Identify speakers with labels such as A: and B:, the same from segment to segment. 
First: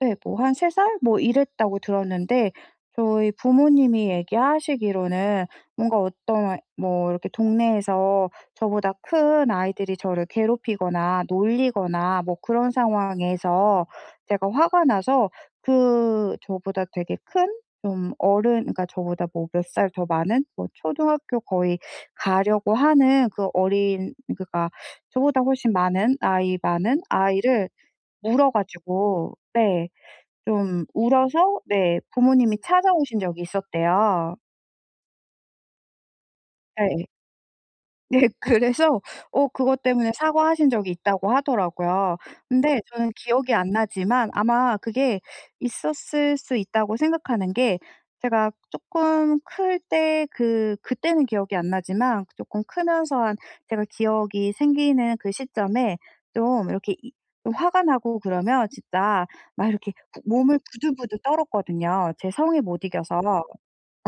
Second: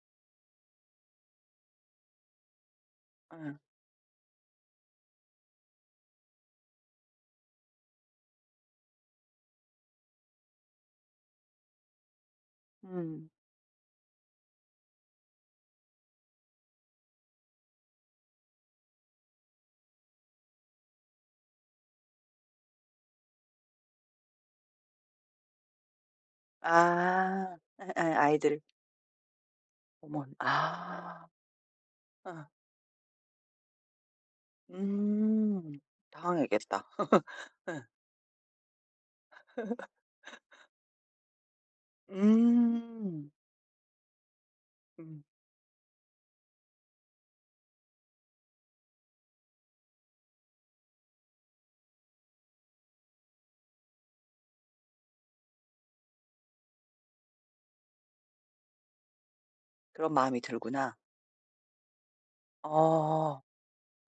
A: 네 뭐 한 3 살 뭐 이랬다고 들었는데 저희
B: 예.
A: 부모님이 얘기 하시기로는 뭔가 어떤 뭐 이렇게 동네에서 저보다 큰 아이들이 저를 괴롭히거나 놀리거나 뭐 그런
B: 음.
A: 상황에서 제가 화가 나서 그 저보다 되게 큰 좀 어른 그러니까 저보다 뭐 몇 살 더 많은 뭐 초등학교 거의 가려고 하는 그 어린 그러니까 저보다 훨씬 많은 나이 많은
B: 아.
A: 아이를
B: 예예.
A: 물어
B: 아이들.
A: 가지고 네.
B: 어먼
A: 좀
B: 아.
A: 울어서 네.
B: 어.
A: 부모님이 찾아오신 적이 있었대요.
B: 음. 당황했겠다.
A: 예.
B: 예.
A: 네. 그래서 어 그것 때문에 사과하신 적이 있다고 하더라고요. 근데 저는
B: 음.
A: 기억이 안 나지만 아마 그게
B: 음.
A: 있었을 수 있다고 생각하는 게 제가 쪼끔 클 때 그 그때는 기억이 안 나지만 쪼끔 크면서 한 제가 기억이 생기는 그 시점에 좀 이렇게 이 화가 나고 그러면 진짜 막 이렇게
B: 그런
A: 부
B: 마음이
A: 몸을
B: 들구나.
A: 부들부들 떨었거든요 제 성에 못 이겨서.
B: 어.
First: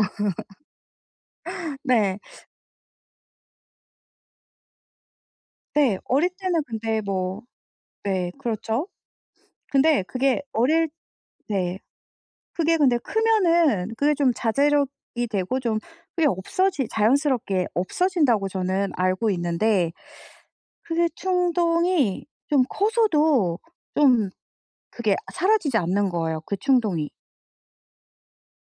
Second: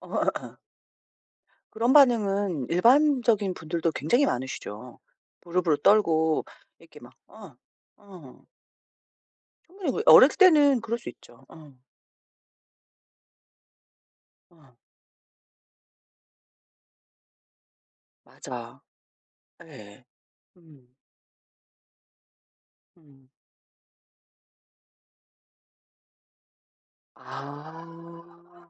B: 어허예. 그런
A: 네.
B: 반응은 일반적인 분들도 굉장히 많으시죠. 무릎을
A: 네. 어릴
B: 떨고
A: 때는
B: 이렇게
A: 근데
B: 막
A: 뭐
B: 어.
A: 네
B: 어.
A: 그렇죠.
B: 충분히 그
A: 근데
B: 어렸을
A: 그게
B: 때는
A: 어릴
B: 그럴 수 있죠. 어.
A: 네. 그게 근데 크면은 그게 좀
B: 어.
A: 자제력이 되고 좀 그게 없어지 자연스럽게 없어진다고
B: 맞아.
A: 저는 알고 있는데
B: 예. 음.
A: 그게 충동이 좀
B: 음.
A: 커서도 좀 그게 사라지지 않는 거예요 그 충동이.
B: 아.